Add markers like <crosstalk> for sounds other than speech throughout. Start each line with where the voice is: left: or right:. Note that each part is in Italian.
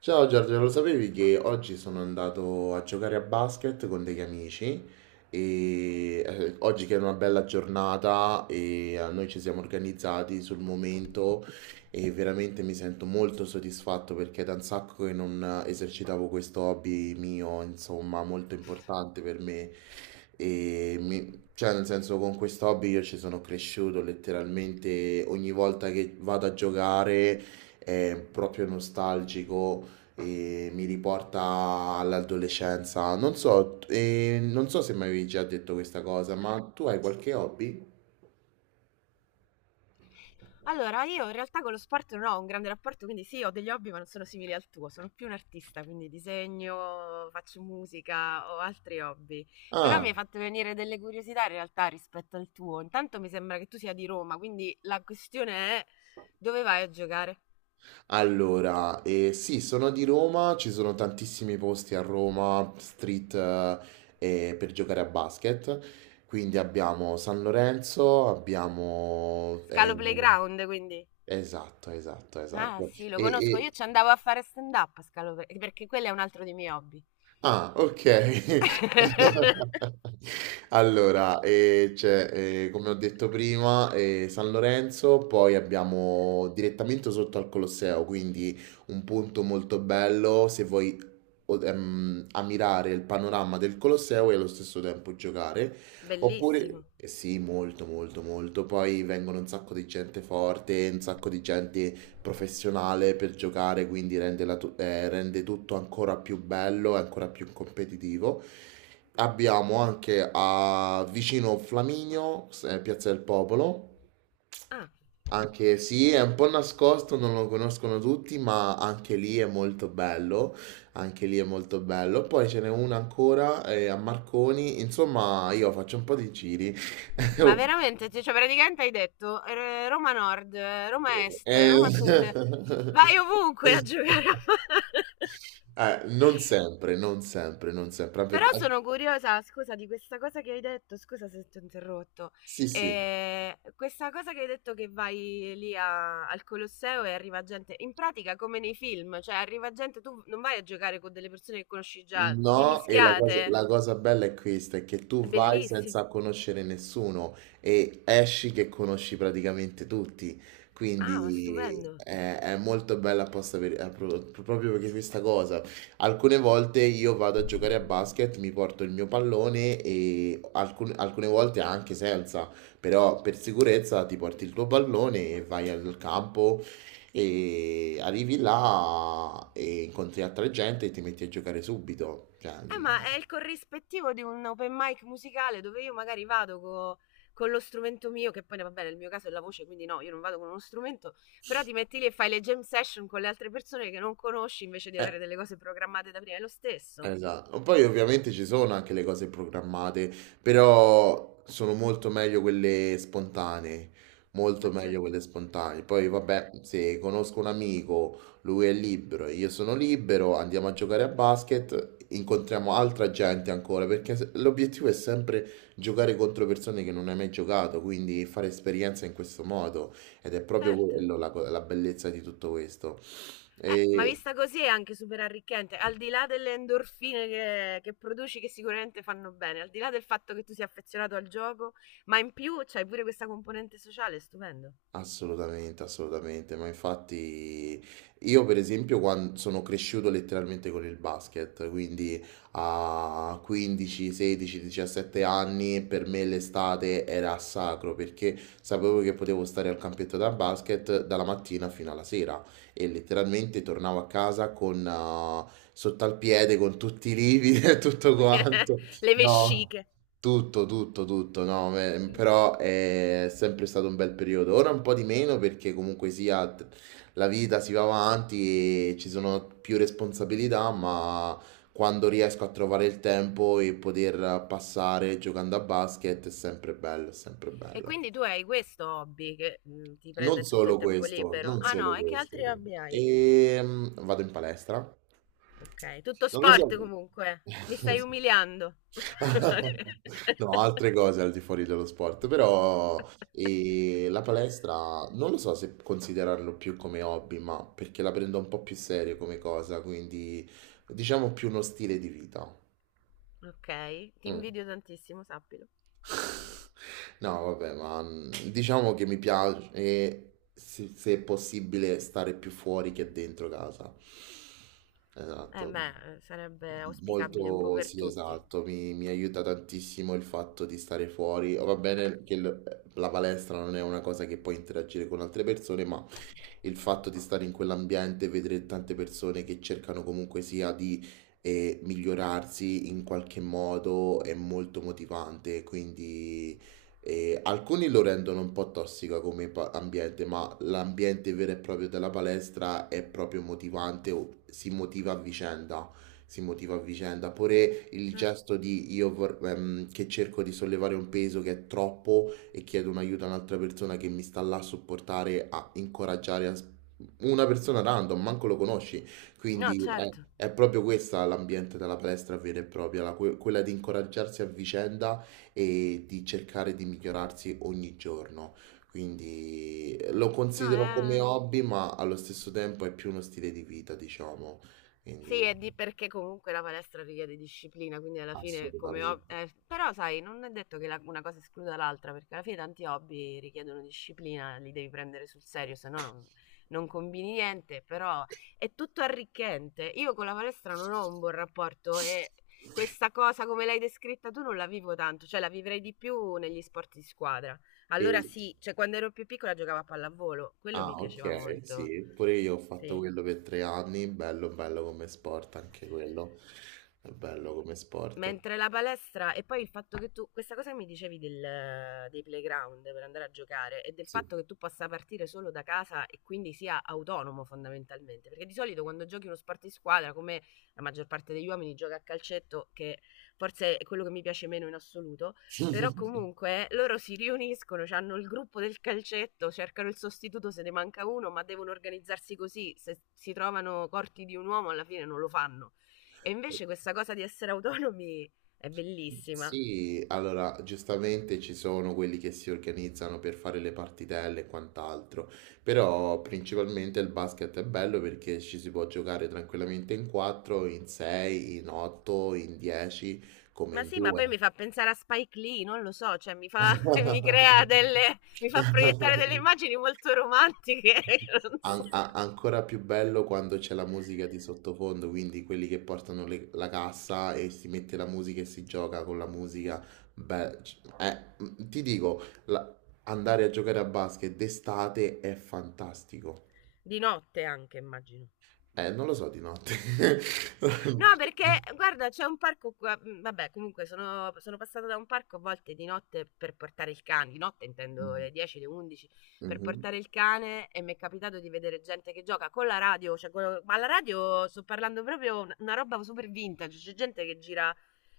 right: Ciao Giorgio, lo sapevi che oggi sono andato a giocare a basket con degli amici e oggi che è una bella giornata e noi ci siamo organizzati sul momento e veramente mi sento molto soddisfatto perché è da un sacco che non esercitavo questo hobby mio, insomma, molto importante per me. E cioè, nel senso, con questo hobby io ci sono cresciuto letteralmente. Ogni volta che vado a giocare è proprio nostalgico e mi riporta all'adolescenza. Non so, non so se mi avevi già detto questa cosa, ma tu hai qualche hobby?
left: Allora, io in realtà con lo sport non ho un grande rapporto, quindi sì, ho degli hobby, ma non sono simili al tuo. Sono più un artista, quindi disegno, faccio musica, ho altri hobby. Però
right: Ah,
left: mi hai fatto venire delle curiosità in realtà rispetto al tuo. Intanto mi sembra che tu sia di Roma, quindi la questione è dove vai a giocare?
right: allora, sì, sono di Roma, ci sono tantissimi posti a Roma, street, per giocare a basket. Quindi abbiamo San Lorenzo,
left: Scalo Playground, quindi.
right: esatto, esatto,
left: Ah,
right: esatto.
left: sì, lo conosco. Io ci andavo a fare stand-up a Scalo Playground, perché quello è un altro dei miei hobby.
right: Ah, ok.
left: <laughs>
right: <laughs> Allora, c'è, come ho detto prima, San Lorenzo, poi abbiamo direttamente sotto al Colosseo, quindi un punto molto bello se vuoi ammirare il panorama del Colosseo e allo stesso tempo giocare. Oppure,
left: Bellissimo.
right: eh sì, molto, molto, molto. Poi vengono un sacco di gente forte, un sacco di gente professionale per giocare, quindi rende tutto ancora più bello e ancora più competitivo. Abbiamo anche a vicino Flaminio, Piazza del Popolo,
left: Ah,
right: anche sì, è un po' nascosto, non lo conoscono tutti, ma anche lì è molto bello, anche lì è molto bello. Poi ce n'è una ancora a Marconi, insomma io faccio un po' di giri.
left: ma
right: <laughs>
left: veramente, cioè, praticamente hai detto Roma Nord, Roma Est,
right: Eh,
left: Roma Sud, vai ovunque a
right: <laughs>
left: giocare a <laughs> palla.
right: Non sempre, non sempre, non sempre, anche
left: Però
right: perché
left: sono curiosa, scusa, di questa cosa che hai detto, scusa se ti ho interrotto.
right: sì, sì,
left: Questa cosa che hai detto che vai lì al Colosseo e arriva gente, in pratica come nei film, cioè arriva gente, tu non vai a giocare con delle persone che conosci già, vi
right: no, e
left: mischiate,
right: la cosa bella è questa, è che tu
left: è
right: vai
left: bellissimo,
right: senza conoscere nessuno e esci che conosci praticamente tutti,
left: ah, ma
right: quindi
left: stupendo.
right: è molto bella apposta per, proprio perché questa cosa. Alcune volte io vado a giocare a basket, mi porto il mio pallone e alcune volte anche senza, però per sicurezza ti porti il tuo pallone e vai al campo. E arrivi là e incontri altra gente e ti metti a giocare subito. Cioè,
left: Ma è il corrispettivo di un open mic musicale dove io magari vado con lo strumento mio, che poi vabbè, nel mio caso è la voce, quindi no, io non vado con uno strumento, però ti metti lì e fai le jam session con le altre persone che non conosci invece di
right: eh.
left: avere delle cose programmate da prima, è lo stesso.
right: Esatto. Poi ovviamente ci sono anche le cose programmate, però sono molto meglio quelle spontanee,
left: Ma
right: molto meglio
left: certo,
right: quelle spontanee. Poi vabbè, se conosco un amico, lui è libero, e io sono libero, andiamo a giocare a basket, incontriamo altra gente ancora, perché l'obiettivo è sempre giocare contro persone che non hai mai giocato, quindi fare esperienza in questo modo ed è proprio
left: certo.
right: quello la bellezza di tutto questo.
left: Ma
right: E
left: vista così è anche super arricchente, al di là delle endorfine che produci che sicuramente fanno bene, al di là del fatto che tu sia affezionato al gioco, ma in più c'hai pure questa componente sociale, stupendo.
right: assolutamente, assolutamente, ma infatti io per esempio quando sono cresciuto letteralmente con il basket, quindi a 15, 16, 17 anni per me l'estate era sacro perché sapevo che potevo stare al campetto da basket dalla mattina fino alla sera e letteralmente tornavo a casa con sotto al piede con tutti i lividi <laughs> e tutto quanto.
left: <laughs> Le
right: No.
left: vesciche.
right: Tutto, tutto, tutto, no, però è sempre stato un bel periodo. Ora un po' di meno perché comunque sia la vita si va avanti e ci sono più responsabilità, ma quando riesco a trovare il tempo e poter passare giocando a basket è sempre bello, è sempre
left: E
right: bello.
left: quindi tu hai questo hobby che ti prende
right: Non
left: tutto il
right: solo
left: tempo
right: questo,
left: libero?
right: non
left: Ah
right: solo
left: no, e che altri
right: questo.
left: hobby hai?
right: E vado in palestra.
left: Ok, tutto
right: Non lo so.
left: sport comunque. Mi stai
right: <laughs>
left: umiliando.
right: <laughs> No, altre
left: <laughs>
right: cose al di fuori dello sport, però e la palestra non lo so se considerarlo più come hobby, ma perché la prendo un po' più serio come cosa, quindi diciamo più uno stile di vita.
left: Ok, ti
right: Mm.
left: invidio tantissimo, sappilo.
right: <laughs> No, vabbè, ma diciamo che mi piace, se è possibile, stare più fuori che dentro casa.
left: Eh
right: Esatto.
left: beh, sarebbe auspicabile un po'
right: Molto,
left: per
right: sì,
left: tutti.
right: esatto, mi aiuta tantissimo il fatto di stare fuori. Va bene che la palestra non è una cosa che puoi interagire con altre persone, ma il fatto di stare in quell'ambiente e vedere tante persone che cercano comunque sia di migliorarsi in qualche modo è molto motivante, quindi alcuni lo rendono un po' tossica come ambiente, ma l'ambiente vero e proprio della palestra è proprio motivante, o si motiva a vicenda. Si motiva a vicenda, pure il
left: Certo.
right: gesto di che cerco di sollevare un peso che è troppo, e chiedo un aiuto a un'altra persona che mi sta là a supportare, a incoraggiare, una persona random, manco lo conosci.
left: No,
right: Quindi
left: certo.
right: è proprio questa l'ambiente della palestra vera e propria, quella di incoraggiarsi a vicenda e di cercare di migliorarsi ogni giorno. Quindi lo
left: No,
right: considero come
left: è...
right: hobby, ma allo stesso tempo è più uno stile di vita, diciamo.
left: Sì,
right: Quindi
left: è di perché comunque la palestra richiede disciplina, quindi alla fine come hobby...
right: assolutamente.
left: però sai, non è detto che una cosa escluda l'altra, perché alla fine tanti hobby richiedono disciplina, li devi prendere sul serio, se no non, non combini niente, però è tutto arricchente. Io con la palestra non ho un buon rapporto e questa cosa come l'hai descritta tu non la vivo tanto, cioè la vivrei di più negli sport di squadra.
right: E
left: Allora sì, cioè quando ero più piccola giocavo a pallavolo, quello mi
right: ah,
left: piaceva
right: ok,
left: molto.
right: sì, pure io ho fatto
left: Sì.
right: quello per 3 anni, bello, bello come sport, anche quello è bello come sport.
left: Mentre la palestra, e poi il fatto che tu, questa cosa che mi dicevi dei playground per andare a giocare e del
right: Sì.
left: fatto che tu possa partire solo da casa e quindi sia autonomo fondamentalmente, perché di solito quando giochi uno sport di squadra, come la maggior parte degli uomini gioca a calcetto, che forse è quello che mi piace meno in assoluto, però
right: <laughs>
left: comunque loro si riuniscono, hanno il gruppo del calcetto, cercano il sostituto se ne manca uno, ma devono organizzarsi così, se si trovano corti di un uomo alla fine non lo fanno. E invece questa cosa di essere autonomi è bellissima.
right: Sì, allora giustamente ci sono quelli che si organizzano per fare le partitelle e quant'altro, però principalmente il basket è bello perché ci si può giocare tranquillamente in 4, in 6, in 8, in 10, come
left: Ma
right: in
left: sì, ma poi
right: 2.
left: mi fa pensare a Spike Lee, non lo so, cioè mi fa, <laughs> mi crea delle, mi fa proiettare delle immagini
right: <laughs>
left: molto romantiche, <laughs> non so.
right: Ancora più bello quando c'è la musica di sottofondo, quindi quelli che portano la cassa e si mette la musica e si gioca con la musica. Beh, ti dico, andare a giocare a basket d'estate è fantastico.
left: Di notte anche, immagino.
right: Non lo so di notte.
left: No, perché
right: <laughs>
left: guarda, c'è un parco qua. Vabbè, comunque sono, sono passata da un parco a volte di notte per portare il cane. Di notte intendo le 10, le 11 per
right: Mhm.
left: portare il cane e mi è capitato di vedere gente che gioca con la radio. Cioè, ma la radio sto parlando proprio una roba super vintage. C'è gente che gira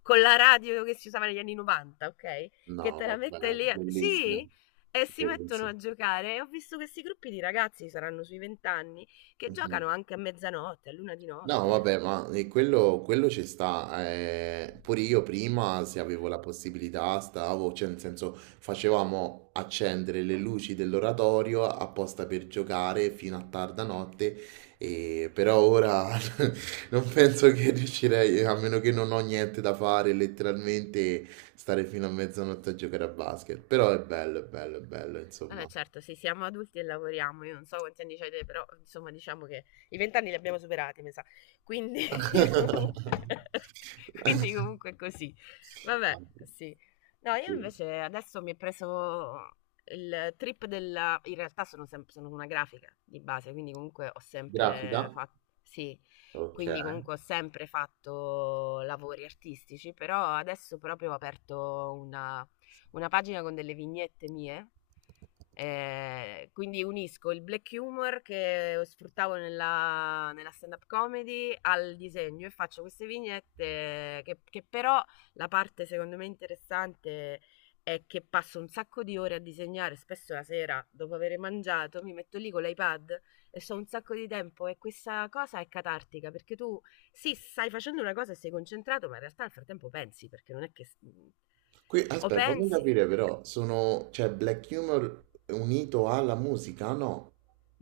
left: con la radio che si usava negli anni 90, ok? Che
right: No,
left: te la mette
right: vabbè,
left: lì.
right: bellissimo,
left: Sì. E si mettono
right: bellissimo.
left: a giocare. E ho visto questi gruppi di ragazzi, saranno sui 20 anni, che
right: Mhm.
left: giocano anche a mezzanotte, a luna di
right: No,
left: notte.
right: vabbè, ma quello, quello ci sta. Pure io prima, se avevo la possibilità, stavo, cioè nel senso, facevamo accendere le luci dell'oratorio apposta per giocare fino a tarda notte, e, però ora <laughs> non penso che riuscirei, a meno che non ho niente da fare, letteralmente stare fino a mezzanotte a giocare a basket. Però è bello, è bello, è bello,
left: Vabbè,
right: insomma.
left: certo, sì, siamo adulti e lavoriamo. Io non so quanti anni avete, però insomma, diciamo che i vent'anni li abbiamo superati, mi sa. Quindi, <laughs>
right: <laughs>
left: quindi comunque è così. Vabbè, sì. No, io
right: <laughs>
left: invece adesso mi è preso il trip della... In realtà sono, sono una grafica di base, quindi comunque ho
right: Grafica?
left: sempre fatto... Sì,
right: Ok.
left: quindi comunque ho sempre fatto lavori artistici, però adesso proprio ho aperto una pagina con delle vignette mie quindi unisco il black humor che sfruttavo nella, nella stand-up comedy al disegno e faccio queste vignette che però la parte secondo me interessante è che passo un sacco di ore a disegnare, spesso la sera dopo aver mangiato mi metto lì con l'iPad e so un sacco di tempo e questa cosa è catartica perché tu sì, stai facendo una cosa e sei concentrato, ma in realtà nel frattempo pensi perché non è che
right: Qui,
left: o
right: aspetta, voglio
left: pensi
right: capire però, sono, cioè, Black Humor unito alla musica? No,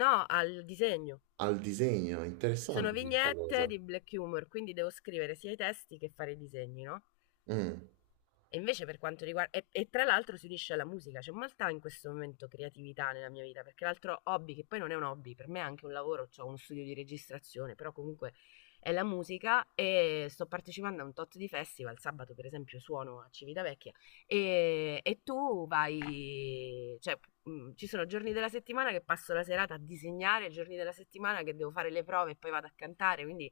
left: no al disegno.
right: al disegno,
left: Sono
right: interessante questa
left: vignette
right: cosa.
left: di black humor, quindi devo scrivere sia i testi che fare i disegni, no?
right: Mm.
left: E invece per quanto riguarda... E, e tra l'altro si unisce alla musica, c'è molta in questo momento creatività nella mia vita, perché l'altro hobby, che poi non è un hobby, per me è anche un lavoro, ho uno studio di registrazione, però comunque è la musica e sto partecipando a un tot di festival, sabato per esempio suono a Civitavecchia e tu vai, cioè ci sono giorni della settimana che passo la serata a disegnare, giorni della settimana che devo fare le prove e poi vado a cantare, quindi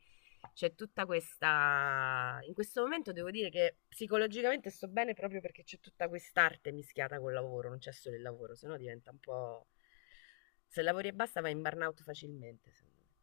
left: c'è tutta questa... In questo momento devo dire che psicologicamente sto bene proprio perché c'è tutta quest'arte mischiata col lavoro, non c'è solo il lavoro, sennò diventa un po'... Se lavori e basta vai in burnout facilmente, secondo me.